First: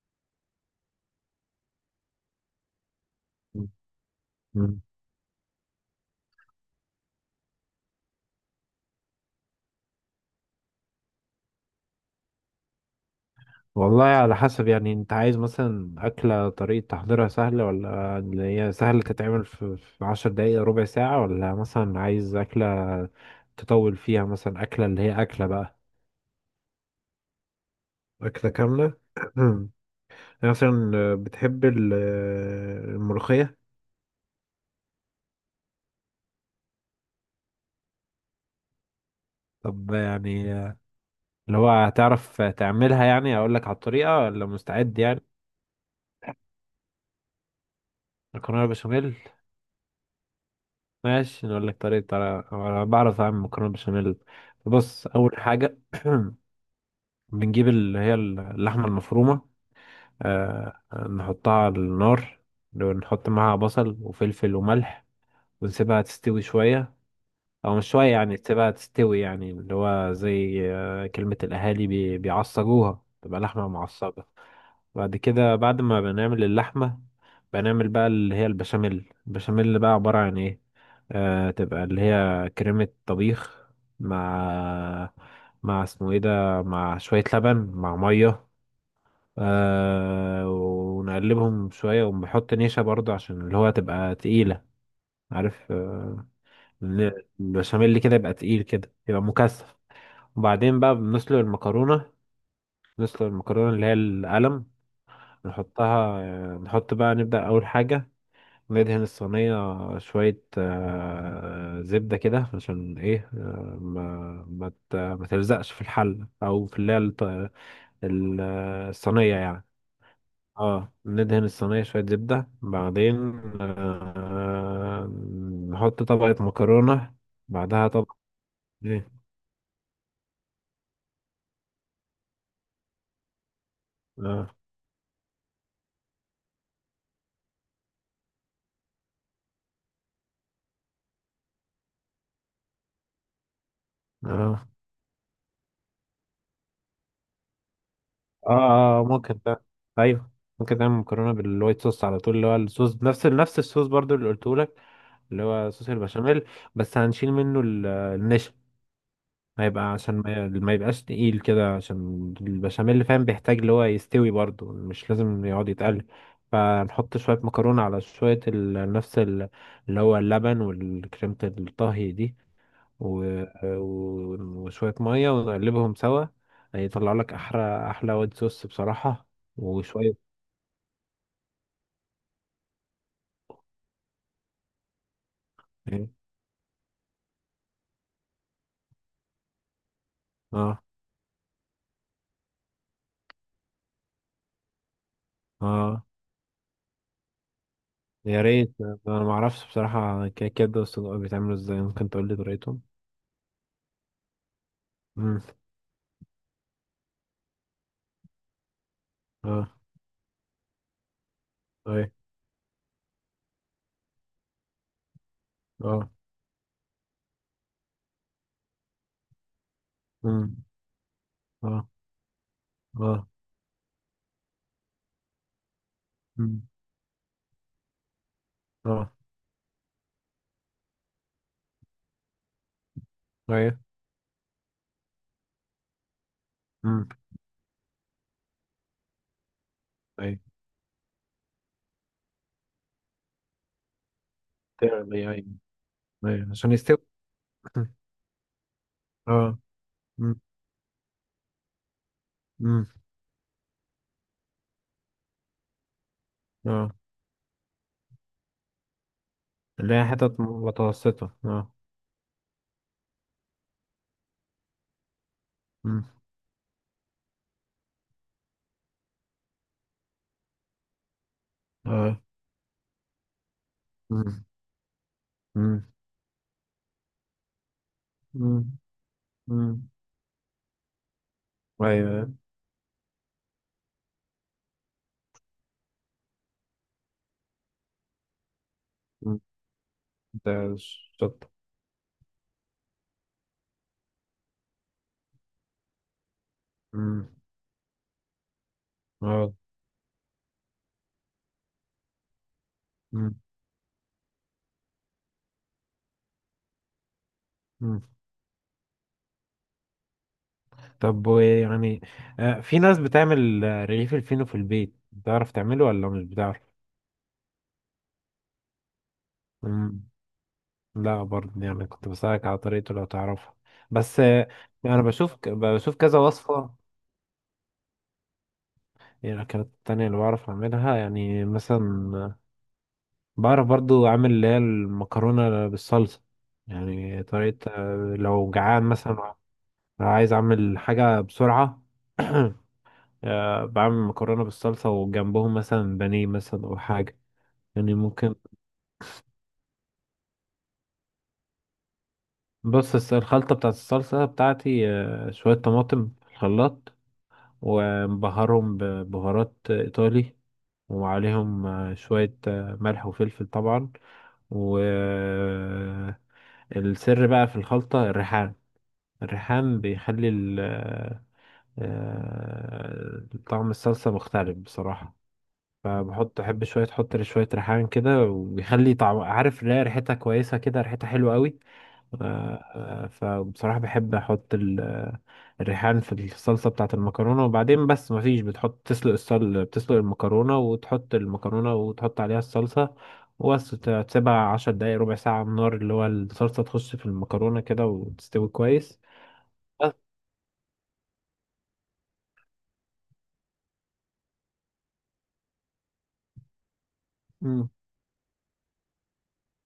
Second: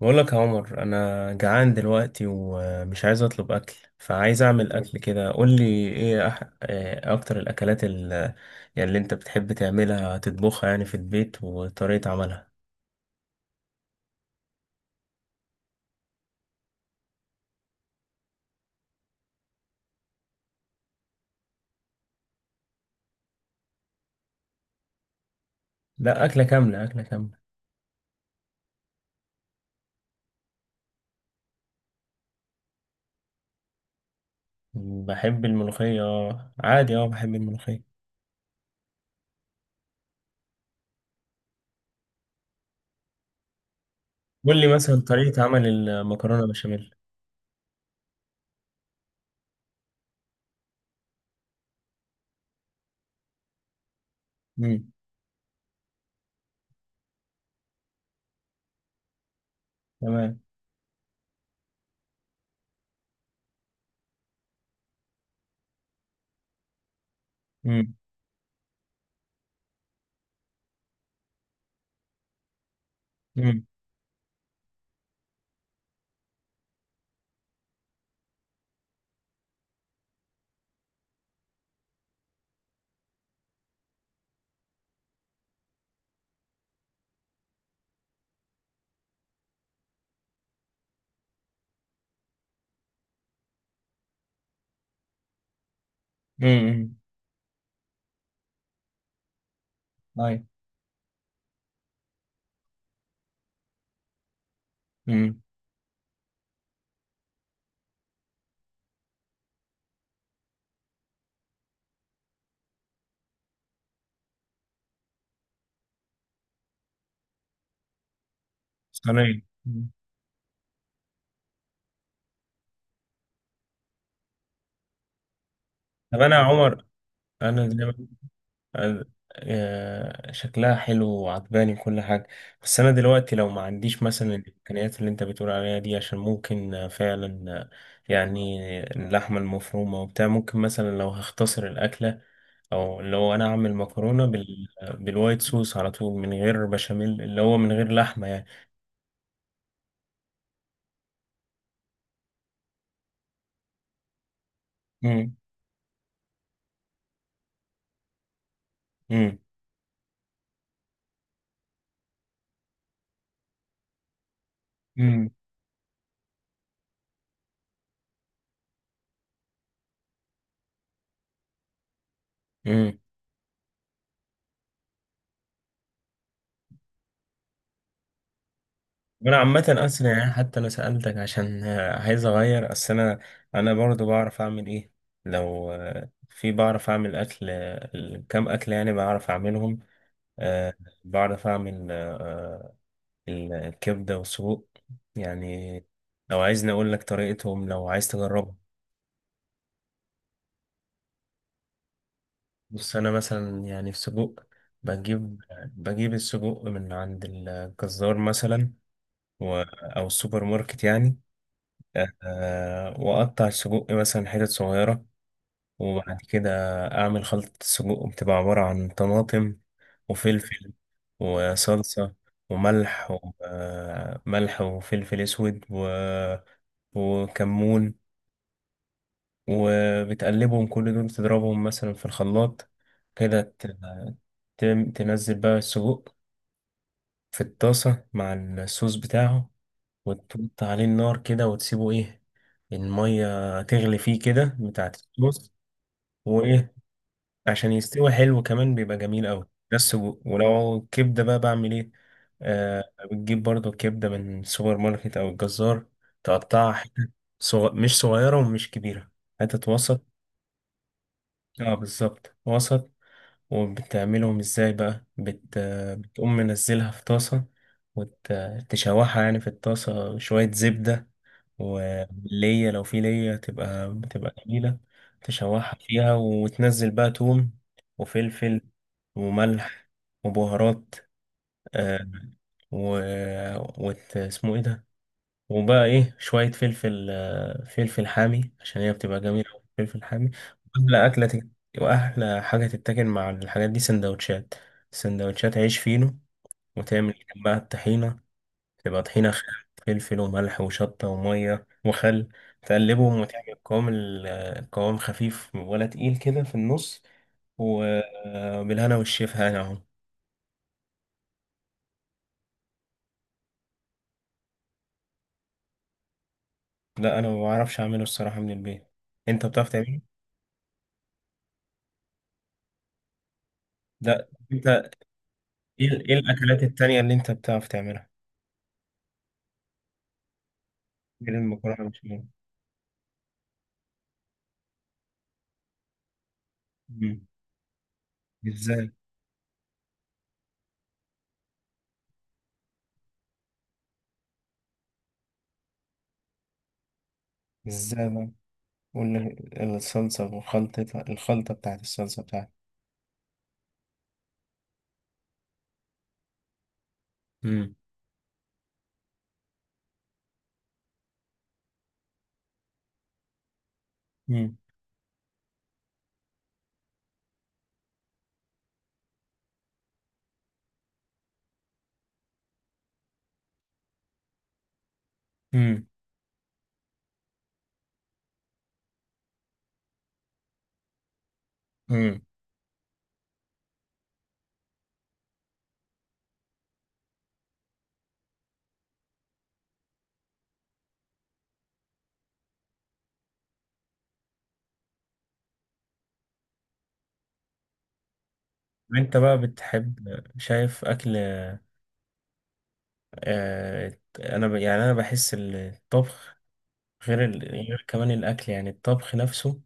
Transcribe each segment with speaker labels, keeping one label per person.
Speaker 1: بقول لك يا عمر، انا جعان دلوقتي ومش عايز اطلب اكل، فعايز اعمل
Speaker 2: مم.
Speaker 1: اكل كده. قول لي ايه، إيه اكتر الاكلات يعني اللي انت بتحب تعملها تطبخها يعني في البيت وطريقة عملها.
Speaker 2: والله على حسب، يعني انت عايز مثلا أكلة طريقة تحضيرها سهلة، ولا اللي هي سهلة تتعمل في 10 دقايق ربع ساعة، ولا مثلا عايز أكلة تطول فيها، مثلا أكلة اللي هي أكلة بقى.
Speaker 1: لا، اكلة كاملة اكلة كاملة.
Speaker 2: أكلة كاملة. يعني مثلا بتحب الملوخية.
Speaker 1: بحب الملوخية، آه، عادي، اه بحب الملوخية.
Speaker 2: طب يعني اللي هو هتعرف تعملها، يعني أقول لك على الطريقة ولا
Speaker 1: قول لي
Speaker 2: مستعد
Speaker 1: مثلا
Speaker 2: يعني.
Speaker 1: طريقة عمل المكرونة بشاميل.
Speaker 2: مكرونة بشاميل. ماشي، نقول لك طريقة، أنا بعرف أعمل مكرونة بشاميل.
Speaker 1: امم.
Speaker 2: بص، أول حاجة بنجيب اللي هي اللحمة المفرومة.
Speaker 1: تمام.
Speaker 2: آه. نحطها على النار، ونحط معاها بصل وفلفل وملح، ونسيبها تستوي شوية. أو مش
Speaker 1: امم.
Speaker 2: شوية، يعني تسيبها تستوي، يعني اللي هو زي آه كلمة الأهالي، بيعصجوها، تبقى
Speaker 1: امم.
Speaker 2: لحمة معصجة. بعد كده، بعد ما بنعمل اللحمة، بنعمل بقى اللي هي البشاميل. البشاميل اللي بقى عبارة عن ايه؟ آه، تبقى اللي هي كريمة طبيخ، مع، مع اسمه ايه ده، مع شوية لبن مع مية. آه، ونقلبهم شوية، ونحط نشا برضو عشان اللي هو تبقى تقيلة. عارف؟ آه.
Speaker 1: امم. امم.
Speaker 2: البشاميل اللي كده يبقى تقيل كده، يبقى مكثف.
Speaker 1: أيوة.
Speaker 2: وبعدين بقى بنسلق المكرونة، نسلق المكرونة اللي هي القلم.
Speaker 1: امم.
Speaker 2: نحطها. نحط بقى، نبدأ أول حاجة، ندهن الصينية شوية زبدة، كده عشان إيه ما تلزقش في الحل، أو في اللي هي ال- الصينية
Speaker 1: صينية.
Speaker 2: يعني.
Speaker 1: مم.
Speaker 2: اه، ندهن الصينية شوية زبدة، بعدين آه، نحط
Speaker 1: طب انا يا
Speaker 2: طبقة
Speaker 1: عمر،
Speaker 2: مكرونة،
Speaker 1: انا زي
Speaker 2: بعدها طبقة.
Speaker 1: ما
Speaker 2: إيه.
Speaker 1: شكلها حلو وعجباني كل حاجة. بس أنا دلوقتي لو ما عنديش مثلا
Speaker 2: اه،
Speaker 1: الإمكانيات اللي أنت بتقول عليها دي، عشان ممكن فعلا يعني اللحمة المفرومة وبتاع، ممكن مثلا لو هختصر الأكلة، أو لو أنا أعمل مكرونة
Speaker 2: اه،
Speaker 1: بالوايت صوص على طول من غير بشاميل اللي هو من غير لحمة يعني.
Speaker 2: اه. ممكن ده. أيوه، ممكن تعمل مكرونة بالوايت صوص على طول، اللي هو الصوص نفس الصوص برضو اللي قلته،
Speaker 1: مم.
Speaker 2: اللي هو صوص البشاميل، بس هنشيل منه النشا.
Speaker 1: مم.
Speaker 2: هيبقى، عشان ما يبقاش تقيل كده، عشان البشاميل اللي فاهم بيحتاج اللي هو يستوي برضه، مش
Speaker 1: امم.
Speaker 2: لازم يقعد يتقل. فنحط شوية مكرونة على شوية نفس اللي هو اللبن والكريمة الطهي دي
Speaker 1: مم.
Speaker 2: و... وشوية مية، ونقلبهم سوا. هيطلع لك أحلى أحلى وايت صوص بصراحة.
Speaker 1: وانا عامة اصلا،
Speaker 2: وشوية.
Speaker 1: يعني حتى انا سألتك عشان عايز اغير. اصل انا برضو بعرف اعمل ايه. لو في بعرف اعمل اكل، كام اكل يعني بعرف اعملهم. آه،
Speaker 2: اه،
Speaker 1: بعرف اعمل الكبدة والسجق يعني.
Speaker 2: اه.
Speaker 1: لو عايزني اقول لك طريقتهم، لو عايز
Speaker 2: يا
Speaker 1: تجربهم.
Speaker 2: ريت، انا ما اعرفش بصراحه الكيكات ده والسجق بيتعملوا ازاي، ممكن تقول لي طريقتهم.
Speaker 1: بص، انا مثلا يعني في سجق، بجيب
Speaker 2: امم،
Speaker 1: بجيب السجق من عند الجزار مثلا، و-
Speaker 2: اه،
Speaker 1: او السوبر ماركت يعني.
Speaker 2: اي،
Speaker 1: وأقطع السجق مثلا حتت صغيرة، وبعد
Speaker 2: اه،
Speaker 1: كده أعمل خلطة السجق، بتبقى عبارة عن طماطم
Speaker 2: امم،
Speaker 1: وفلفل
Speaker 2: اه،
Speaker 1: وصلصة وملح
Speaker 2: اه،
Speaker 1: وملح وفلفل أسود
Speaker 2: امم،
Speaker 1: وكمون.
Speaker 2: اه،
Speaker 1: وبتقلبهم، كل دول تضربهم مثلا في الخلاط كده،
Speaker 2: اي،
Speaker 1: تنزل بقى السجق
Speaker 2: امم،
Speaker 1: في الطاسة مع الصوص بتاعه،
Speaker 2: اي،
Speaker 1: وتحط عليه النار كده وتسيبه، إيه، المية تغلي فيه كده بتاعت
Speaker 2: تغلي، اي،
Speaker 1: الصوص.
Speaker 2: اي عشان
Speaker 1: وايه؟
Speaker 2: يستوي.
Speaker 1: عشان يستوي حلو. كمان بيبقى جميل قوي.
Speaker 2: اه.
Speaker 1: بس
Speaker 2: امم،
Speaker 1: ولو كبده بقى، بعمل ايه؟ آه.
Speaker 2: امم،
Speaker 1: بتجيب برضو كبده من السوبر ماركت او الجزار، تقطعها
Speaker 2: اه.
Speaker 1: حتت، مش صغيره ومش كبيره، حتت
Speaker 2: اللي هي
Speaker 1: وسط.
Speaker 2: حتت متوسطه، اه.
Speaker 1: اه بالظبط وسط. وبتعملهم ازاي بقى؟
Speaker 2: امم،
Speaker 1: بتقوم منزلها في طاسه، وتشوحها يعني في الطاسه شويه زبده.
Speaker 2: اه،
Speaker 1: وليا، لو في ليا بتبقى
Speaker 2: امم،
Speaker 1: جميلة، تشوحها
Speaker 2: امم،
Speaker 1: فيها، وتنزل بقى توم وفلفل
Speaker 2: امم، امم،
Speaker 1: وملح وبهارات.
Speaker 2: ايوه،
Speaker 1: آه
Speaker 2: أيوة.
Speaker 1: و... اسمه ايه ده، وبقى ايه، شوية فلفل حامي عشان هي بتبقى
Speaker 2: أمم.
Speaker 1: جميلة أوي، فلفل حامي.
Speaker 2: ده
Speaker 1: وأحلى أكلة
Speaker 2: الشطه.
Speaker 1: تت... وأحلى حاجة تتاكل مع الحاجات دي سندوتشات، سندوتشات عيش فينو. وتعمل
Speaker 2: امم،
Speaker 1: جنبها الطحينة، تبقى طحينة
Speaker 2: اه،
Speaker 1: خام، فلفل وملح وشطة ومية وخل، تقلبهم وتعمل قوام، القوام خفيف ولا تقيل كده في النص.
Speaker 2: امم.
Speaker 1: وبالهنا والشفا يعني اهو.
Speaker 2: طب ويعني في ناس بتعمل رغيف الفينو في البيت، بتعرف تعمله ولا مش بتعرف؟
Speaker 1: لا، انا ما بعرفش اعمله الصراحة من البيت. انت بتعرف تعمله؟
Speaker 2: مم، لا برضه، يعني كنت بسألك على طريقته لو تعرفها، بس
Speaker 1: لا، انت
Speaker 2: انا بشوف بشوف
Speaker 1: إيه
Speaker 2: كذا
Speaker 1: الاكلات
Speaker 2: وصفة.
Speaker 1: التانية اللي انت بتعرف تعملها،
Speaker 2: يعني الأكلات التانية اللي بعرف أعملها،
Speaker 1: غير
Speaker 2: يعني
Speaker 1: المكرونة
Speaker 2: مثلا
Speaker 1: والبشاميل؟
Speaker 2: بعرف برضو أعمل اللي هي المكرونة بالصلصة.
Speaker 1: مم.
Speaker 2: يعني طريقة لو جعان
Speaker 1: ازاي؟
Speaker 2: مثلا، عايز أعمل حاجة بسرعة. بعمل مكرونة بالصلصة وجنبهم مثلا بانيه مثلا أو حاجة، يعني
Speaker 1: ازاي بقى؟
Speaker 2: ممكن.
Speaker 1: قول لي، الصلصة وخلطتها، الخلطة بتاعت الصلصة بتاعتها.
Speaker 2: بص، الخلطة بتاعت الصلصة بتاعتي شوية طماطم في الخلاط،
Speaker 1: مم.
Speaker 2: ومبهرهم ببهارات إيطالي، وعليهم شوية ملح وفلفل طبعا.
Speaker 1: مم.
Speaker 2: والسر بقى في الخلطة الريحان. الريحان بيخلي طعم الصلصة مختلف بصراحة. فبحط، أحب شوية، أحط شوية ريحان كده، وبيخلي طعم، عارف، لا ريحتها كويسة كده، ريحتها حلوة قوي.
Speaker 1: مم.
Speaker 2: فبصراحة بحب أحط الريحان في الصلصة بتاعة المكرونة. وبعدين بس مفيش، بتحط، تسلق الصل، بتسلق المكرونة، وتحط المكرونة، وتحط عليها الصلصة، وبس تسيبها 10 دقايق ربع ساعة على النار، اللي هو الصلصة تخش في المكرونة كده، وتستوي كويس.
Speaker 1: انت بقى
Speaker 2: بس.
Speaker 1: بتحب، شايف اكل، انا يعني انا بحس الطبخ، غير ال...
Speaker 2: مم.
Speaker 1: غير كمان الاكل، يعني الطبخ نفسه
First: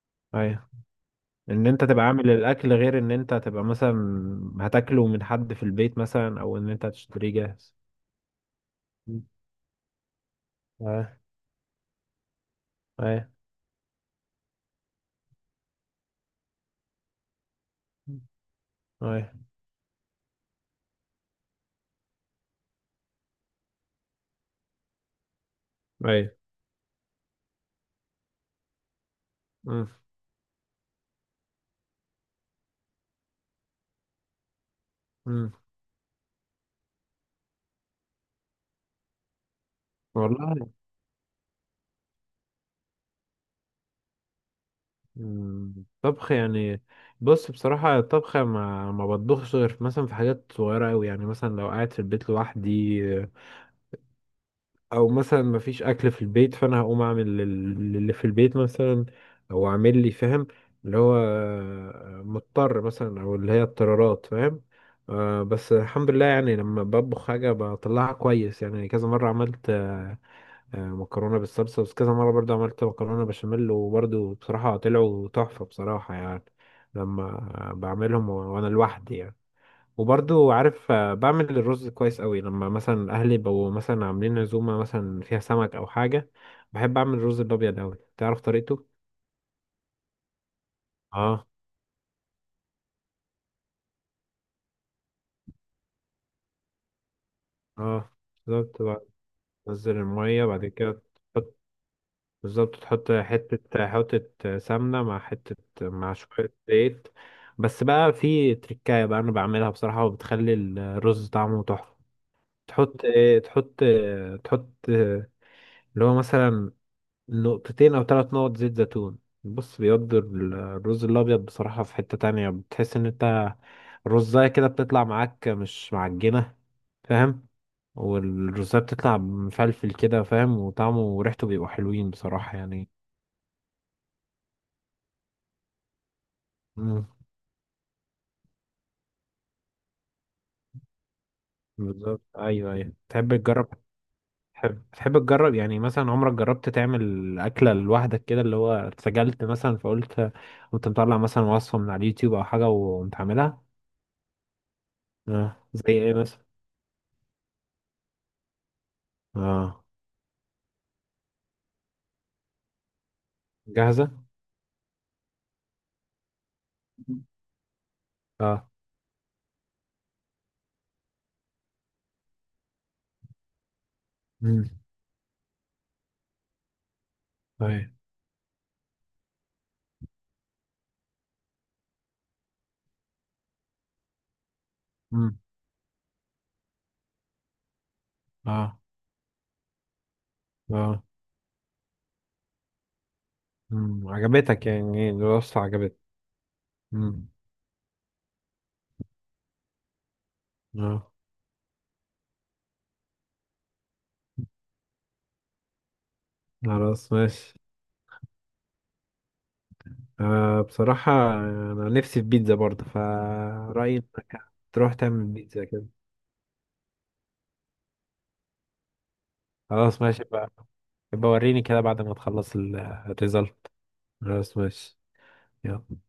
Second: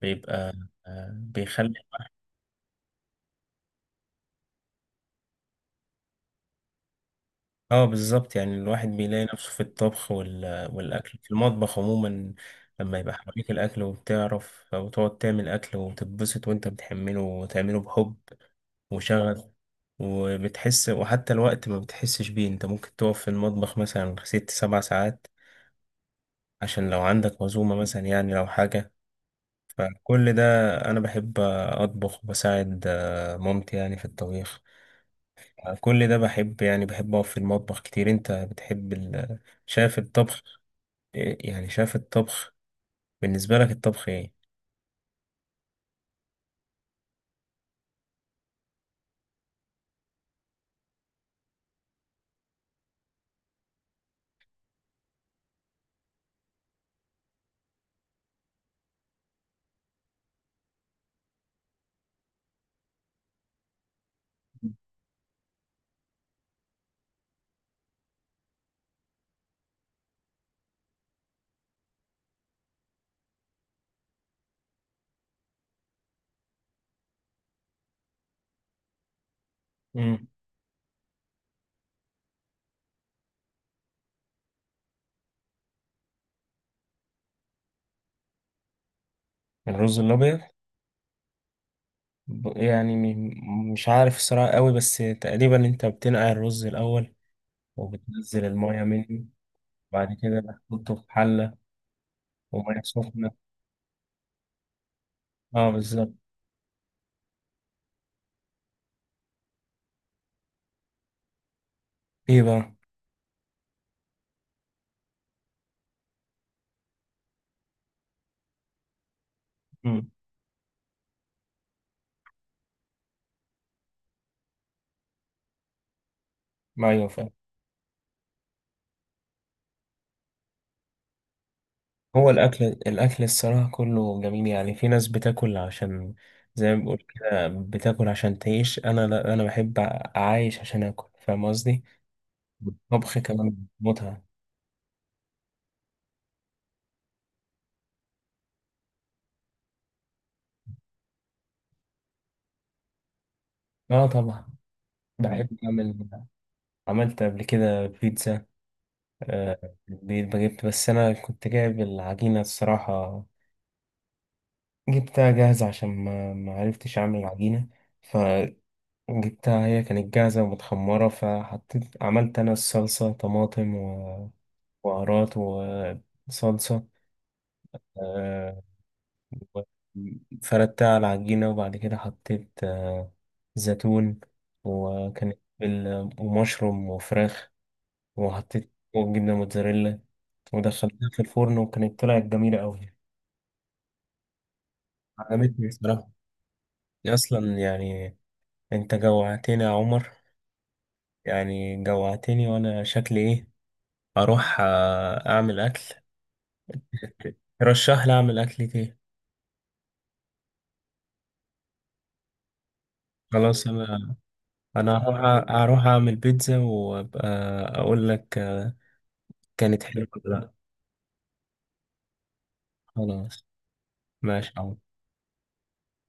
Speaker 1: بيبقى،
Speaker 2: أيوة. إن
Speaker 1: بيخلي.
Speaker 2: أنت تبقى عامل الأكل، غير إن أنت تبقى مثلا هتاكله من حد في البيت مثلا، أو إن أنت هتشتريه جاهز.
Speaker 1: اه بالظبط، يعني الواحد بيلاقي
Speaker 2: مم.
Speaker 1: نفسه في الطبخ والاكل
Speaker 2: أيوة.
Speaker 1: في المطبخ عموما. لما يبقى
Speaker 2: أيوة.
Speaker 1: حواليك الاكل وبتعرف، او تقعد تعمل اكل وتتبسط وانت بتحمله وتعمله بحب
Speaker 2: أيوة.
Speaker 1: وشغف، وبتحس، وحتى الوقت ما بتحسش بيه، انت ممكن تقف في المطبخ مثلا 6 7 ساعات،
Speaker 2: أيوة.
Speaker 1: عشان لو عندك عزومة مثلا يعني لو حاجة.
Speaker 2: مم.
Speaker 1: فكل ده، أنا بحب أطبخ وبساعد مامتي يعني في الطبيخ.
Speaker 2: مم.
Speaker 1: كل ده بحب، يعني بحب أقف في المطبخ كتير. أنت بتحب شايف الطبخ،
Speaker 2: والله،
Speaker 1: يعني شايف الطبخ بالنسبة لك الطبخ إيه؟
Speaker 2: مم، طبخ يعني. بص، بصراحة الطبخ ما بطبخش غير مثلا في حاجات صغيرة أوي، يعني مثلا لو قاعد في البيت لوحدي، أو مثلا ما فيش أكل في البيت، فأنا هقوم أعمل اللي في البيت مثلا، أو أعمل لي، فاهم، اللي هو مضطر مثلا، أو اللي هي اضطرارات فاهم. بس الحمد لله يعني، لما بطبخ حاجة بطلعها كويس يعني. كذا مرة عملت مكرونه بالصلصه، بس كذا مره برضو عملت مكرونه بشاميل، وبرضو بصراحه طلعوا تحفه بصراحه، يعني لما وانا لوحدي يعني.
Speaker 1: مم.
Speaker 2: وبرضو عارف بعمل الرز كويس قوي، لما مثلا اهلي بقوا مثلا عاملين عزومه مثلا فيها سمك او حاجه، بحب اعمل الرز الابيض قوي. تعرف طريقته؟
Speaker 1: الرز الأبيض.
Speaker 2: اه،
Speaker 1: يعني مش عارف الصراحة قوي، بس تقريبا أنت بتنقع الرز الأول
Speaker 2: اه،
Speaker 1: وبتنزل المية
Speaker 2: بالظبط بقى.
Speaker 1: منه،
Speaker 2: تنزل
Speaker 1: بعد كده
Speaker 2: الميه، بعد
Speaker 1: بتحطه
Speaker 2: كده
Speaker 1: في حلة،
Speaker 2: بالظبط،
Speaker 1: ومية
Speaker 2: تحط
Speaker 1: سخنة.
Speaker 2: حتة، حتة سمنة، مع حتة،
Speaker 1: اه بالظبط.
Speaker 2: مع شوية زيت. بس بقى في تركاية بقى أنا بعملها بصراحة، وبتخلي الرز طعمه تحفة.
Speaker 1: ايه بقى؟
Speaker 2: تحط إيه؟ تحط اللي هو مثلا نقطتين أو 3 نقط زيت زيتون. بص،
Speaker 1: مم.
Speaker 2: بيودي الرز الأبيض بصراحة في حتة تانية، بتحس إن أنت الرزاية كده بتطلع معاك مش معجنة،
Speaker 1: ايوه فاهم.
Speaker 2: فاهم. والرزاية بتطلع مفلفل كده فاهم، وطعمه وريحته بيبقوا حلوين
Speaker 1: هو
Speaker 2: بصراحة
Speaker 1: الأكل
Speaker 2: يعني.
Speaker 1: الأكل الصراحة كله جميل. يعني في ناس بتاكل عشان، زي ما بقول كده، بتاكل عشان تعيش. أنا لا، أنا بحب أعايش عشان آكل، فاهم قصدي؟
Speaker 2: بالظبط. ايوه، ايوه.
Speaker 1: الطبخ
Speaker 2: تحب
Speaker 1: كمان
Speaker 2: تجرب؟
Speaker 1: متعة.
Speaker 2: تحب تجرب، يعني مثلا عمرك جربت تعمل اكله لوحدك كده، اللي هو اتسجلت مثلا، فقلت كنت مطلع مثلا وصفه من على اليوتيوب او حاجه وقمت عاملها.
Speaker 1: آه، طبعا
Speaker 2: اه،
Speaker 1: بحب
Speaker 2: زي
Speaker 1: أعمل.
Speaker 2: ايه مثلا؟
Speaker 1: عملت قبل كده بيتزا
Speaker 2: اه،
Speaker 1: في البيت، بجبت، بس أنا كنت جايب العجينة الصراحة.
Speaker 2: جاهزه.
Speaker 1: جبتها جاهزة عشان ما عرفتش أعمل العجينة، فجبتها،
Speaker 2: اه،
Speaker 1: هي كانت جاهزة ومتخمرة، فحطيت عملت أنا الصلصة، طماطم،
Speaker 2: امم،
Speaker 1: بهارات وصلصة،
Speaker 2: طيب،
Speaker 1: آه، وفردتها على العجينة. وبعد كده حطيت زيتون. وكانت
Speaker 2: امم،
Speaker 1: ومشروم وفراخ، وحطيت
Speaker 2: اه،
Speaker 1: جبنة موتزاريلا
Speaker 2: اه،
Speaker 1: ودخلتها في الفرن، وكانت طلعت جميلة أوي.
Speaker 2: امم، عجبتك يعني، الوصفه
Speaker 1: عجبتني
Speaker 2: عجبتك.
Speaker 1: بصراحة،
Speaker 2: امم،
Speaker 1: أصلا يعني. أنت جوعتني يا عمر،
Speaker 2: اه،
Speaker 1: يعني جوعتني، وأنا شكلي إيه، أروح أعمل أكل.
Speaker 2: خلاص ماشي.
Speaker 1: رشح لي أعمل أكلة إيه؟
Speaker 2: آه بصراحه انا نفسي في بيتزا برضه،
Speaker 1: خلاص،
Speaker 2: فرأيي
Speaker 1: أنا
Speaker 2: انك تروح
Speaker 1: انا هروح
Speaker 2: تعمل بيتزا
Speaker 1: هروح
Speaker 2: كده.
Speaker 1: اعمل بيتزا، وابقى اقول لك كانت
Speaker 2: خلاص
Speaker 1: حلوة
Speaker 2: ماشي
Speaker 1: ولا
Speaker 2: بقى،
Speaker 1: لا.
Speaker 2: يبقى وريني كده بعد ما تخلص
Speaker 1: خلاص
Speaker 2: الريزلت. خلاص
Speaker 1: ماشي.
Speaker 2: ماشي. يلا.